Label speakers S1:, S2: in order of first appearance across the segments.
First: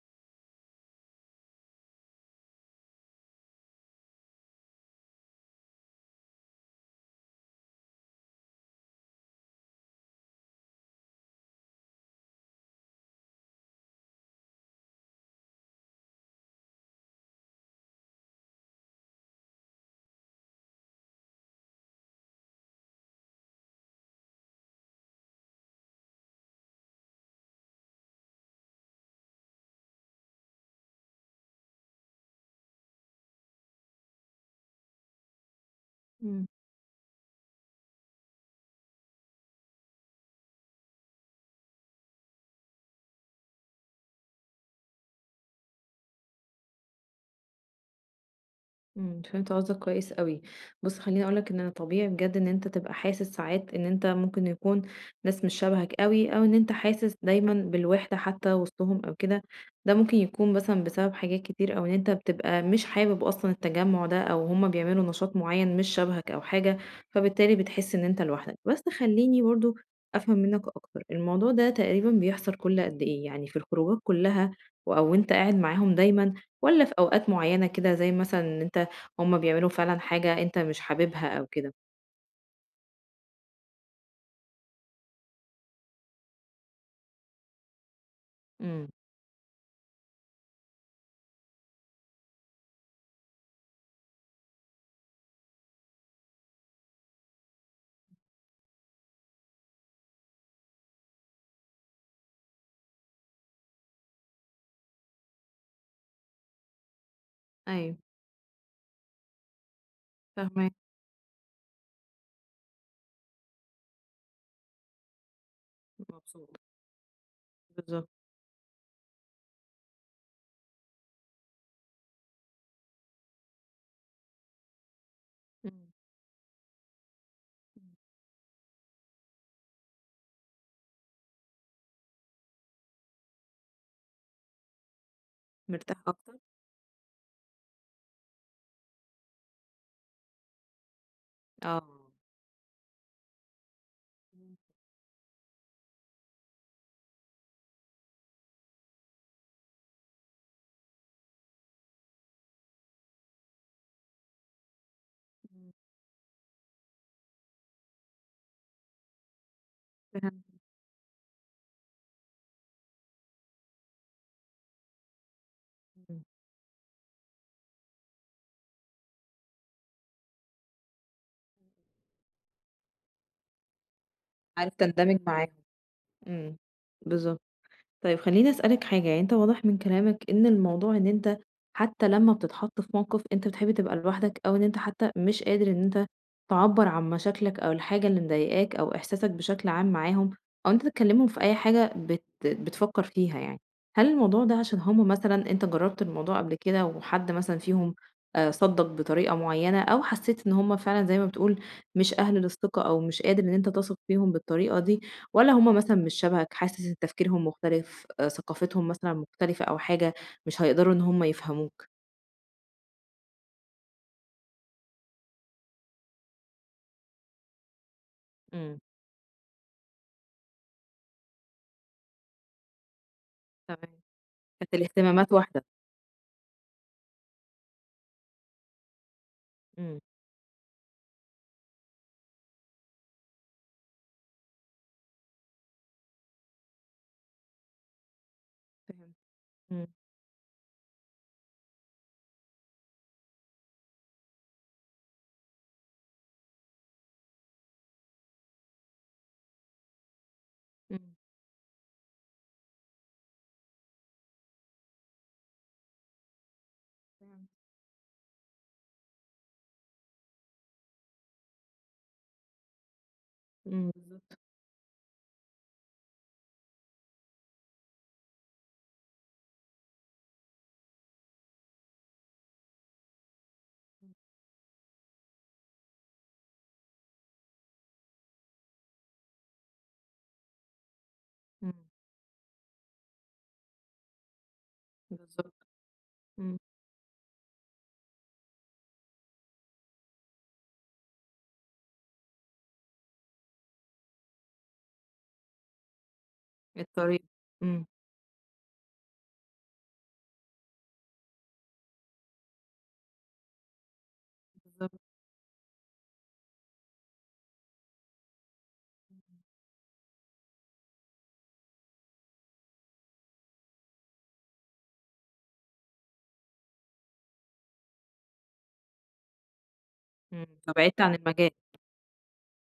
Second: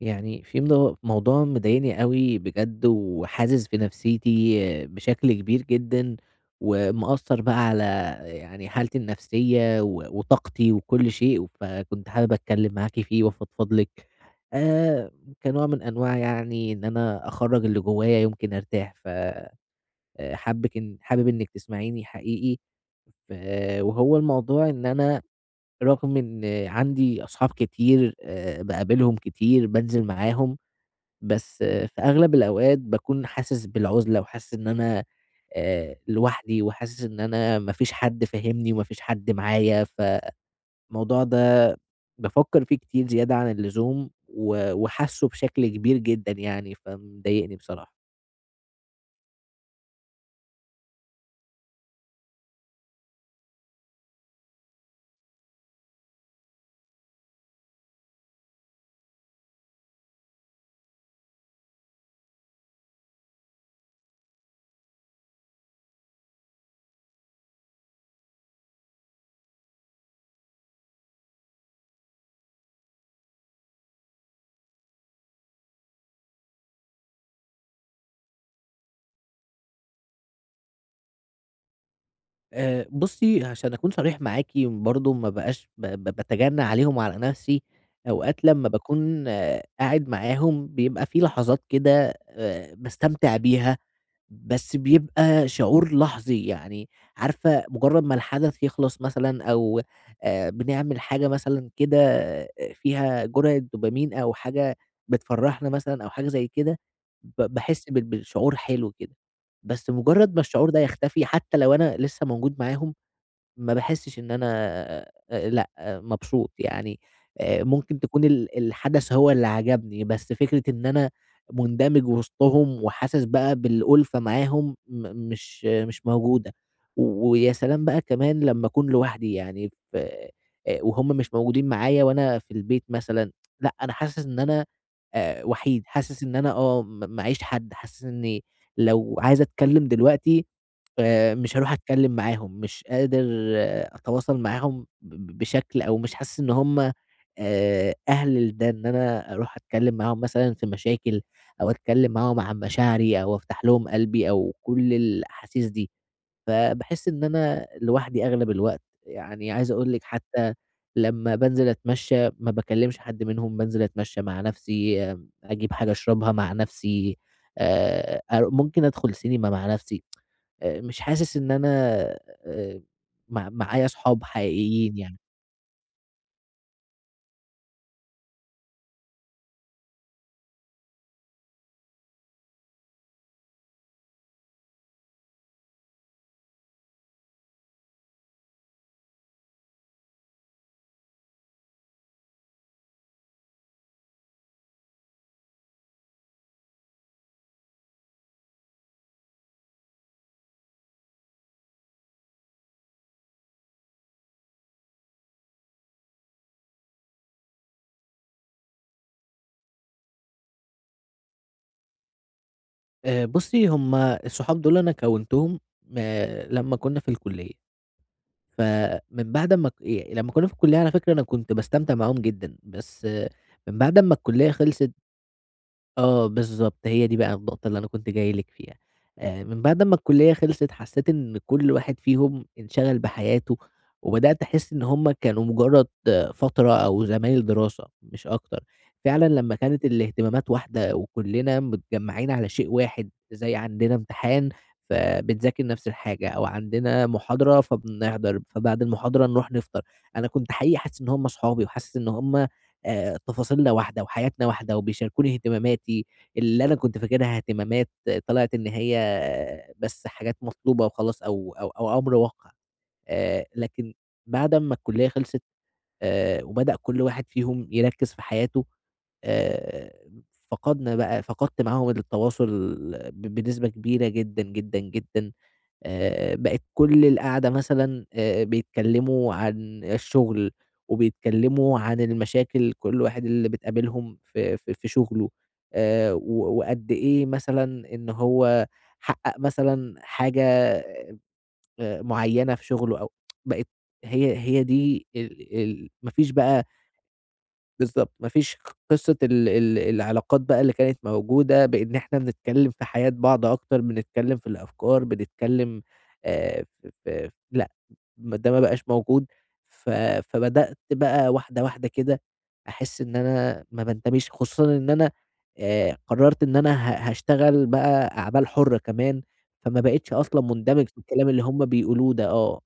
S1: يعني في موضوع مضايقني أوي بجد وحازز في نفسيتي بشكل كبير جدًا، ومأثّر بقى على يعني حالتي النفسية و وطاقتي وكل شيء، فكنت حابب أتكلّم معاكِ فيه وأفضفض لِك آآ، كنوع من أنواع يعني إن أنا أخرّج اللي جوايا يمكن أرتاح، ف حابِّك إن حابب إنِّك تسمعيني حقيقي ف وهو الموضوع إن أنا رغم إن عندي أصحاب كتير باقابلهم كتير، بانزل معاهم، بس في أغلب الأوقات باكون حاسس بالعُزلة وحاسس إن أنا
S2: إمم.
S1: لوحدي وحاسس إن أنا ما فيش حد فاهمني وما فيش حد معايا، فالموضوع ده بافكّر فيه كتير زيادة عن اللزوم و وحاسّه بشكل كبير جدًا يعني، فمضايقني بصراحة.
S2: إمم، فهمت قصدك كويس أوي. بُص خلّيني أقول لك إن انا طبيعي بجد إن أنت تبقى حاسس ساعات إن أنت ممكن يكون ناس مش شبهك أوي، أو إن أنت حاسس دايمًا بالوحدة حتى وسطهم أو كده، ده ممكن يكون مثلًا بسبب حاجات كتير، أو إن أنت بتبقى مش حابب أصلًا التجمُّع ده، أو هُم بيعملوا نشاط معيّن مش شبهك أو حاجة، فبالتالي بتحس إن أنت لوحدك. بس خلّيني برضه أفهم منّك أكتر، الموضوع ده تقريبًا بيحصل كل قد إيه؟ يعني في الخروجات كلّها و أو وأنت قاعد معاهم دايمًا، والّا في أوقات معيّنة كده زي مثلًا إن أنت هُم بيعملوا فعلًا حاجة أنت مش حاببها أو كده.
S1: بُصّي، عشان أكون صريح معاكِ برضه ما بقاش ب ب باتجنّى عليهم وعلى نَفْسي، أوقات لمّا
S2: إمم،
S1: باكون قاعد معاهم بيبقى في لحظات كده باستمتع بيها بس بيبقى شعور لحظي، يعني عارفة مجرّد ما الحدث يخلص مثلًا أو بنعمل حاجة مثلًا كده فيها جرعة دوبامين أو حاجة بتفرّحنا مثلًا أو حاجة زي كده، باحس
S2: أيوه
S1: بالشعور حلو كده، بس مجرّد ما الشعور
S2: فاهماك.
S1: ده يختفي حتى لو أنا لسه موجود معاهم ما باحسّش إن أنا لأ، مبسوط
S2: مبسوطة.
S1: يعني ممكن
S2: بالضبط.
S1: تكون الحدث هو اللي عجبني، بس فكرة إن أنا مندمج وسطهم وحاسس بقى بالألفة معاهم م مش آه،
S2: إمم،
S1: مش موجودة، ويا سلام
S2: إمم.
S1: بقى كمان لمّا أكون لوحدي يعني ف وهُم مش موجودين معايا وأنا في البيت مثلًا، لأ أنا حاسس إن أنا وحيد،
S2: مرتاح
S1: حاسس إن
S2: أكتر؟
S1: أنا آه م معييش حد، حاسس إني لو عايز أتكلّم دلوقتي فمش هاروح
S2: آه.
S1: أتكلّم معاهم، مش قادر أتواصل
S2: إمم،
S1: معاهم بشكل أو مش حاسس إن هُم أهل لده، إن أنا أروح أتكلّم معاهم مثلًا في مشاكل أو أتكلّم معاهم عن مشاعري أو أفتح لهم قلبي أو كل الأحاسيس
S2: إمم.
S1: دي، فباحس إن أنا لوحدي أغلب الوقت، يعني عايز أقول لِك
S2: فهمت،
S1: حتى لمّا بانزل أتمشى ما باكلّمش حد منهم، بانزل أتمشى مع نَفْسي، أجيب حاجة
S2: إمم.
S1: أشربها مع نَفْسي، أر ممكن أدخل سينما مع نَفْسي. مش حاسس إن أنا آآ مع معايا صحاب
S2: عارف
S1: حقيقيين يعني.
S2: تندمج معاهم. إمم، بالضبط. طيب خلّيني أسألك حاجة، يعني أنت واضح من كلامك إن الموضوع إن أنت حتى لمّا بتتحط في موقف أنت بتحب تبقى لوحدك، أو إن أنت حتى مش قادر إن أنت تعبّر عن مشاكلك أو الحاجة اللي مضايقاك أو إحساسك بشكل عام معاهم، أو إن أنت تكلّمهم في أي حاجة بتفكّر فيها يعني. هل الموضوع ده عشان هم مثلًا أنت جرّبت الموضوع قبل كده وحد مثلًا فيهم صدّق بطريقة معيّنة، أو حسّيت إن هم فعلًا زي ما بتقول مش أهل للثقة أو مش قادر إن أنت تثق فيهم بالطريقة دي، والّا هُم مثلًا مش شبهك، حاسس إن تفكيرهم مختلف، ثقافتهم مثلًا مختلفة أو حاجة، مش هيقدروا إن هُم يفهموك؟
S1: بُصّي، هم الصحاب دول أنا كوّنتهم لمّا كُنّا في الكُلّية،
S2: إمم،
S1: فمن بعد أمّا ك ي لمّا كُنّا في الكُلّية على فكرة أنا كنت باستمتع معاهم جدًا، بس من بعد
S2: تمام،
S1: أمّا الكُلّية
S2: كانت
S1: خلصت
S2: الاهتمامات واحدة.
S1: آه، بالضبط، هي دي بقى النقطة اللي أنا كنت جاي لِك فيها، من بعد ما
S2: إمم،
S1: الكلية خلصت حسيت إن كل واحد فيهم انشغل بحياته، وبدأت أحس إن هُم كانوا مجرد فترة أو زمايل دراسة مش أكتر،
S2: فهمت،
S1: فعلًا لمّا كانت
S2: إمم،
S1: الاهتمامات واحدة وكلنا متجمعين على شيء واحد، زي عندنا امتحان فبنذاكر نفس الحاجة، أو عندنا محاضرة فبنحضر، فبعد المحاضرة نروح نفطر، أنا كنت حقيقي حاسس إن
S2: إمم،
S1: هُم صحابي، وحاسس إن هُم تفاصيلنا واحدة وحياتنا واحدة وبيشاركوني اهتماماتي، اللي أنا كنت فاكرها
S2: فهمت،
S1: اهتمامات طلعت إن هي بس حاجات مطلوبة وخلاص أو أمر واقع. لكن
S2: إمم،
S1: بعد أمّا الكلية خلصت وبدأ كل واحد فيهم يركّز في حياته، آآ فقدنا بقى فقدت معاهم التواصل بنسبة كبيرة جدًا، جدًا، جدًا. بقت كل القعدة مثلًا بيتكلّموا عن الشغل،
S2: إمم،
S1: وبيتكلّموا عن المشاكل كل واحد اللي بتقابلهم في شغله،
S2: بالضبط، إمم،
S1: و وقد إيه مثلًا إن هو حقّق مثلًا حاجة معيّنة في شغله أو بقت هي دي ال ال ما فيش بقى
S2: الطريق، إمم،
S1: بالضبط، ما فيش قصة ال ال العلاقات بقى اللي كانت موجودة بإن إحنا بنتكلّم في حياة بعض أكتر، بنتكلّم في
S2: بالضبط،
S1: الأفكار، بنتكلّم ف ف لأ، ما ده ما بقاش موجود، ف فبدأت بقى واحدة، واحدة كده أحس إن أنا ما بانتميش، خصوصًا إن أنا قرّرت إن أنا هاشتغل بقى أعمال حُرّة كمان، فما بقيتش أصلًا
S2: إمم،
S1: مندمج في
S2: فبعدت عن
S1: الكلام اللي
S2: المجال،
S1: هم بيقولوه ده، آه.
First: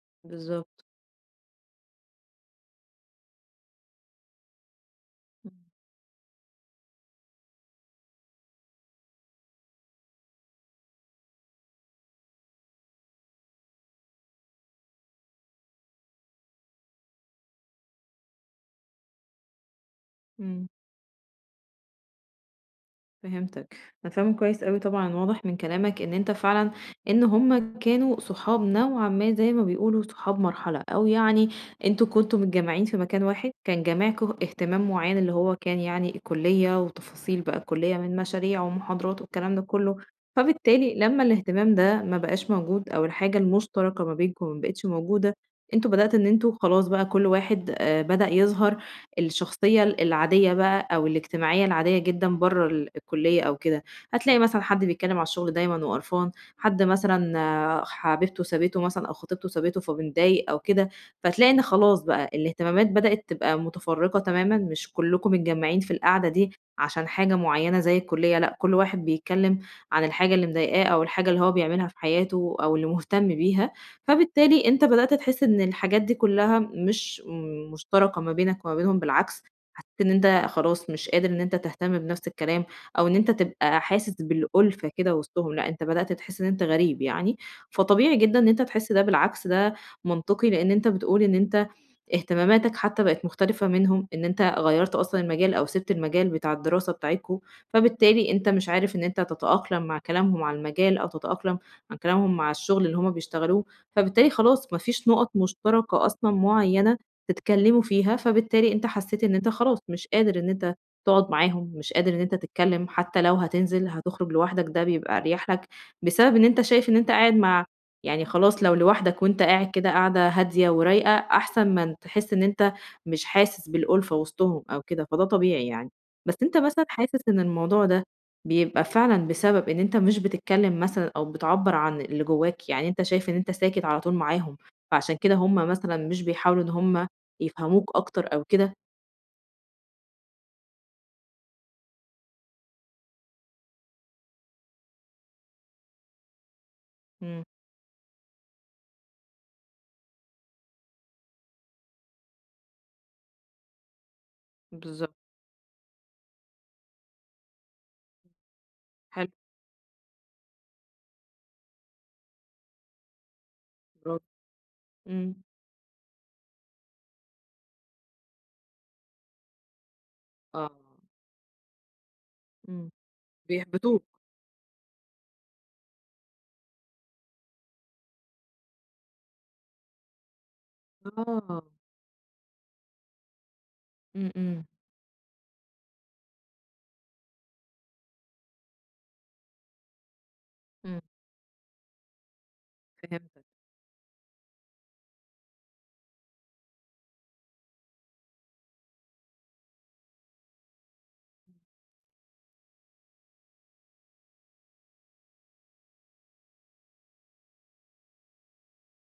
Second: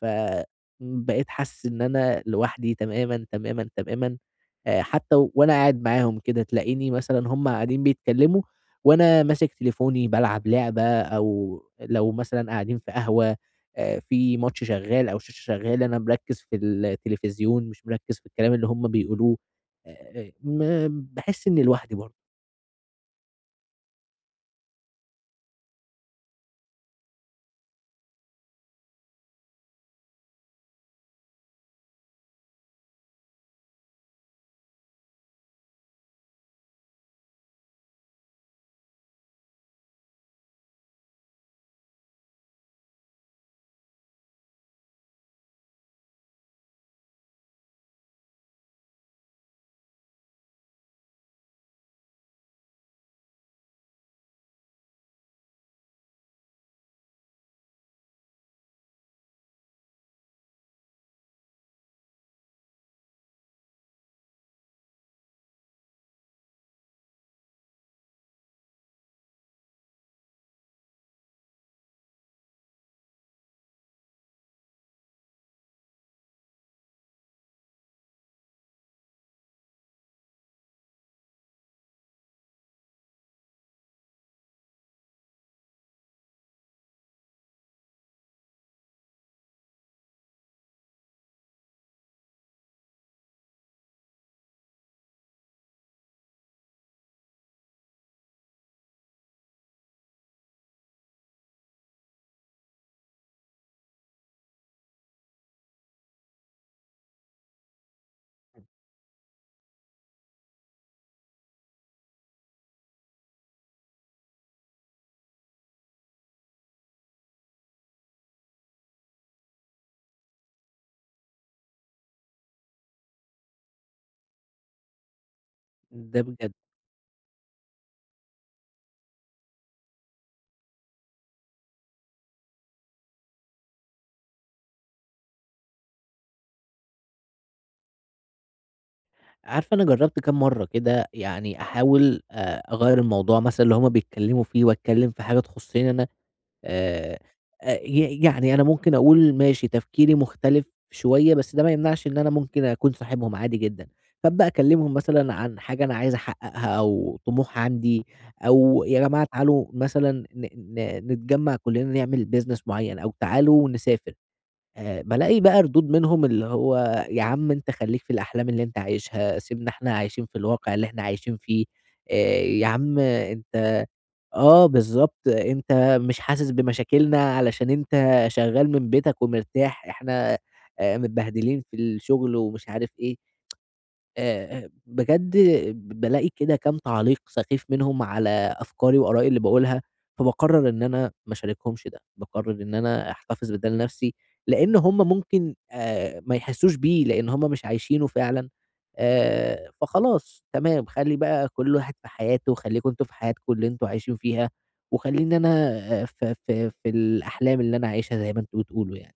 S1: ف
S2: بالضبط،
S1: بقيت حاسس إن أنا لوحدي تمامًا، تمامًا، تمامًا، حتى وأنا
S2: إمم،
S1: قاعد معاهم كده تلاقيني مثلًا هُم قاعدين بيتكلموا وأنا ماسك تليفوني بالعب لعبة، أو لو مثلًا قاعدين في قهوة في ماتش شغال أو شاشة شغالة أنا مركّز في التلفزيون مش مركّز في الكلام اللي هُم بيقولوه،
S2: إمم.
S1: ما باحس إني لوحدي برضه،
S2: فهمتك، أنا فاهمة كويس أوي طبعًا، واضح من كلامك إن أنت فعلًا إن هُم كانوا صحاب نوعًا ما زي ما بيقولوا صحاب مرحلة، أو يعني أنتم كنتم متجمّعين في مكان واحد، كان جامعكم اهتمام معيّن اللي هو كان يعني الكلية وتفاصيل بقى الكلية من مشاريع ومحاضرات والكلام ده كله، فبالتالي لمّا الاهتمام ده ما بقاش موجود أو الحاجة المشتركة ما بينكم ما بقتش موجودة، أنتم بدأت إن أنتم خلاص بقى كل واحد بدأ يظهر الشخصية العادية بقى أو الاجتماعية العادية جدًا برّه الكلية أو كده، هتلاقي مثلًا حد بيتكلم على الشغل دايمًا وقرفان، حد مثلًا آه، حبيبته سابته مثلًا أو خطيبته سابته فمتضايق أو كده، فتلاقي إن خلاص بقى الاهتمامات بدأت تبقى متفرقة تمامًا، مش كلكم متجمعين في القعدة دي عشان حاجة معينة زي الكلية، لأ كل واحد بيتكلم عن الحاجة اللي مضايقاه أو الحاجة اللي هو بيعملها في حياته أو اللي مهتم بيها. فبالتالي أنت بدأت تحس إن الحاجات دي كلها مش مشتركة ما بينك وما بينهم بالعكس حسيت إن أنت خلاص مش قادر إن أنت تهتم بنفس الكلام أو إن أنت تبقى حاسس بالألفة كده وسطهم لأ أنت بدأت تحس إن أنت غريب يعني فطبيعي جدا إن أنت تحس ده بالعكس ده منطقي لأن أنت بتقول إن أنت اهتماماتك حتى بقت مختلفة منهم ان انت غيرت اصلا المجال او سبت المجال بتاع الدراسة بتاعتكو فبالتالي انت مش عارف ان انت تتأقلم مع كلامهم على المجال او تتأقلم مع كلامهم مع الشغل اللي هما بيشتغلوه فبالتالي خلاص ما فيش نقط مشتركة أصلًا معيّنة تتكلّموا فيها، فبالتالي أنت حسّيت إن أنت خلاص مش قادر إن أنت تقعد معاهم، مش قادر إن أنت تتكلّم، حتى لو هتنزل هتخرج لوحدك ده بيبقى أريح لك، بسبب إن أنت شايف إن أنت قاعد مع يعني خلاص لو لوحدك وأنت قاعد كده قعدة هادية ورايقة، أحسن ما تحس إن أنت مش حاسس بالألفة وسطهم أو كده، فده طبيعي يعني.
S1: ده
S2: بس
S1: بجد.
S2: أنت مثلًا حاسس إن الموضوع ده بيبقى فعلًا بسبب إن أنت مش بتتكلّم مثلًا أو بتعبّر عن اللي جوّاك، يعني أنت شايف إن أنت ساكت على طول معاهم، فعشان كده هُم مثلًا مش بيحاولوا إن هُم يفهموك أكتر أو كده.
S1: عارفة أنا جرّبت كام مرّة كده يعني أحاول أغيّر الموضوع مثلًا اللي هُم بيتكلموا فيه وأتكلم في حاجة تخصني أنا آآ
S2: إمم،
S1: أ ي يعني أنا ممكن أقول ماشي تفكيري مختلف شوية، بس ده ما يمنعش إن أنا ممكن أكون صاحبهم عادي جدًا، فابدأ أكلمهم
S2: بالضبط،
S1: مثلًا عن حاجة أنا عايز أحققها أو طموح عندي، أو يا جماعة
S2: حلو،
S1: تعالوا مثلًا ن ن نتجمع كلنا نعمل business معين، أو تعالوا نسافر،
S2: برافو، إمم،
S1: بالاقي بقى ردود منهم اللي هو يا عم أنت خليك في الأحلام اللي أنت عايشها، سيبنا إحنا عايشين في
S2: آه،
S1: الواقع اللي إحنا عايشين فيه، آآ يا
S2: إمم،
S1: عم أنت
S2: بيحبطوك،
S1: آه بالضبط، أنت مش حاسس بمشاكلنا علشان أنت شغّال من بيتك ومرتاح، إحنا متبهدلين
S2: آه،
S1: في الشغل ومش عارف إيه.
S2: إمم، إمم،
S1: بجد بالاقي كده كام تعليق سخيف منهم على أفكاري وآرائي اللي باقولها، فباقرر إن
S2: إمم،
S1: أنا ما أشاركهمش ده، باقرر إن أنا
S2: فهمتك.
S1: أحتفظ بده لنفسي، لإن هم ممكن ما يحسوش بيه لإن هم مش عايشينه فعلًا، فخلاص تمام خلّي بقى كل واحد في حياته، خلّيكم أنتم في حياتكم اللي أنتم عايشين فيها، وخلّيني أنا في الأحلام اللي أنا عايشها زي ما أنتم بتقولوا يعني،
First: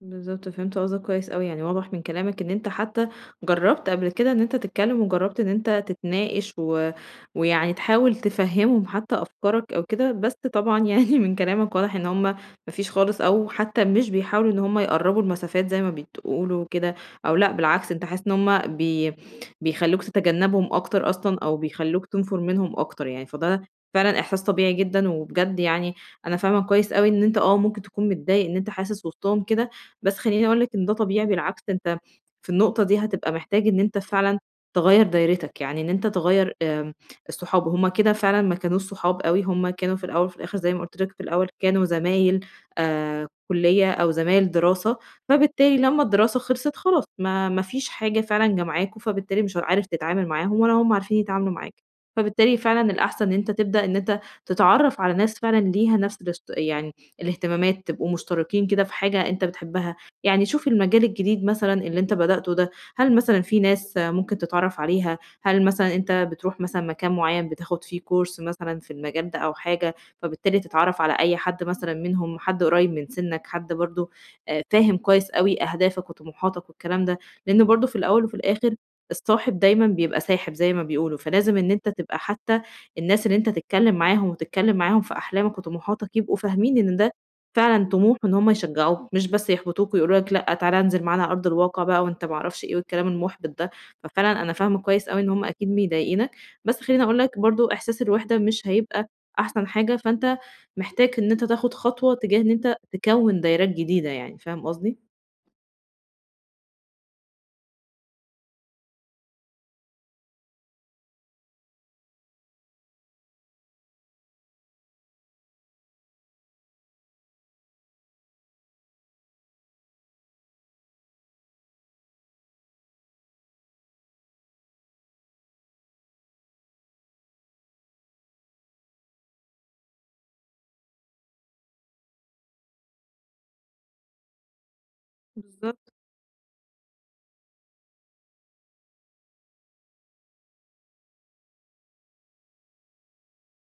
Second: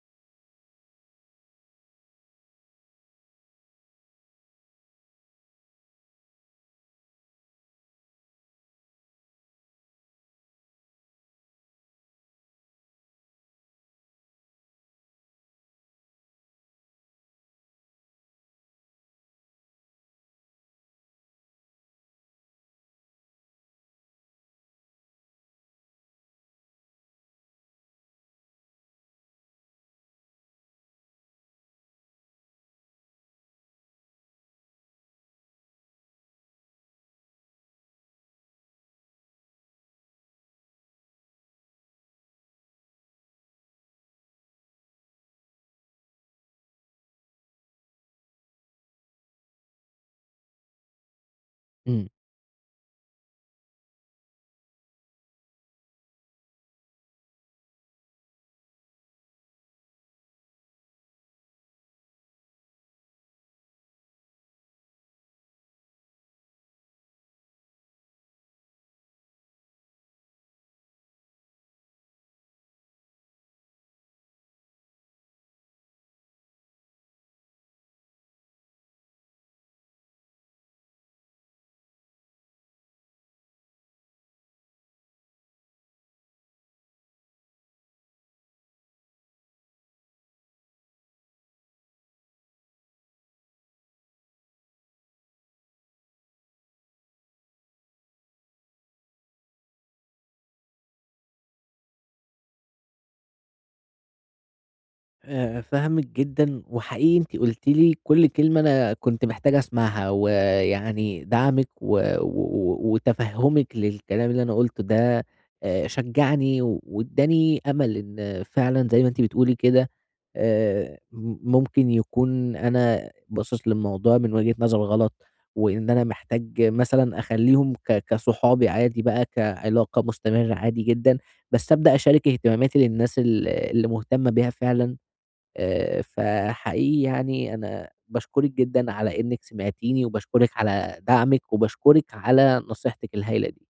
S2: بالضبط، فهمت قصدك كويس أوي، يعني واضح من كلامك إن أنت حتى جرّبت قبل كده إن أنت تتكلّم وجرّبت إن أنت تتناقش ويعني تحاول تفهّمهم حتى أفكارك أو كده، بس طبعًا يعني من كلامك واضح إن هم ما فيش خالص أو حتى مش بيحاولوا إن هم يقرّبوا المسافات زي ما بتقولوا كده أو لأ بالعكس أنت حاسس إن هم بيخلّوك تتجنّبهم أكتر أصلًا أو بيخلّوك تنفُر منهم أكتر يعني، فده فعلًا إحساس طبيعي جدًا وبجد يعني أنا فاهمة كويس أوي إن أنت آه، ممكن تكون متضايق إن أنت حاسس وسطهم كده بس خلّيني أقول لك إن ده طبيعي بالعكس أنت في النقطة دي هتبقى محتاج إن أنت فعلًا تغيّر دايرتك، يعني إن أنت تغيّر الصحاب، هُم كده فعلًا ما كانوش صحاب أوي، هُم كانوا في الأول وفي الآخر زي ما قُلت لك في الأول كانوا زمايل كُلّية أو زمايل دراسة، فبالتالي لمّا الدراسة خلصت خلاص ما فيش حاجة فعلًا جمعاكم، فبالتالي مش عارف تتعامل معاهم ولا هُم عارفين يتعاملوا معاك،
S1: إمم.
S2: فبالتالي فعلًا الأحسن إن أنت تبدأ إن أنت تتعرّف على ناس فعلًا ليها نفس يعني الاهتمامات، تبقوا مشتركين كده في حاجة أنت بتحبها. يعني شوفي المجال الجديد مثلًا اللي أنت بدأته ده، هل مثلًا في ناس ممكن تتعرّف عليها؟ هل مثلًا أنت بتروح مثلًا مكان معيّن بتاخد فيه course مثلًا في المجال ده أو حاجة، فبالتالي تتعرّف على أي حد مثلًا منهم، حد قريب من سنّك، حد برضه فاهم كويس أوي أهدافك وطموحاتك والكلام ده، لإن برضه في الأول وفي الآخر الصاحب دايمًا بيبقى ساحب زي ما بيقولوا، فلازم إن أنت تبقى حتى الناس اللي أنت تتكلّم معاهم وتتكلّم معاهم في أحلامك وطموحاتك يبقوا فاهمين إن ده فعلًا طموح إن هُم يشجعوك، مش بس يحبطوك ويقولوا لك لأ، تعالَ انزل معانا على أرض الواقع بقى وأنت ما أعرفش إيه والكلام المُحبط ده، ففعلًا أنا فاهمة كويس أوي إن هُم أكيد مضايقينك، بس خلّيني أقول لك برضه إحساس الوحدة مش هيبقى أحسن حاجة، فأنت محتاج إن أنت تاخد خطوة تجاه إن أنت تكوّن دايرات جديدة يعني، فاهم قصدي؟
S1: فاهمِك جدًا، وحقيقي أنتِ قُلتِ لي كل كلمة أنا كنت محتاج أسمعها، ويعني دعمِك و و وتفهُّمِك للكلام اللي أنا قُلته ده شجّعني وادّاني أمل إن فعلًا زي ما أنتِ بتقولي كده م ممكن يكون أنا باصص للموضوع من وجهة نظر غلط، وإن أنا محتاج مثلًا أخلّيهم كصحابي عادي بقى، كعلاقة مستمرة عادي جدًا، بس أبدأ أشارك اهتماماتي للناس اللي مهتمة بيها فعلًا.
S2: بالضبط،
S1: فحقيقي يعني أنا باشكرِك جدًا على إنِّك سمعتيني، وباشكرِك على دعمِك، وباشكرِك على نصيحتِك الهايلة دي.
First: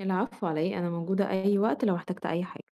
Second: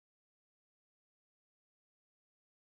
S2: العفو على إيه، أنا موجودة أي وقت لو احتجت أي حاجة.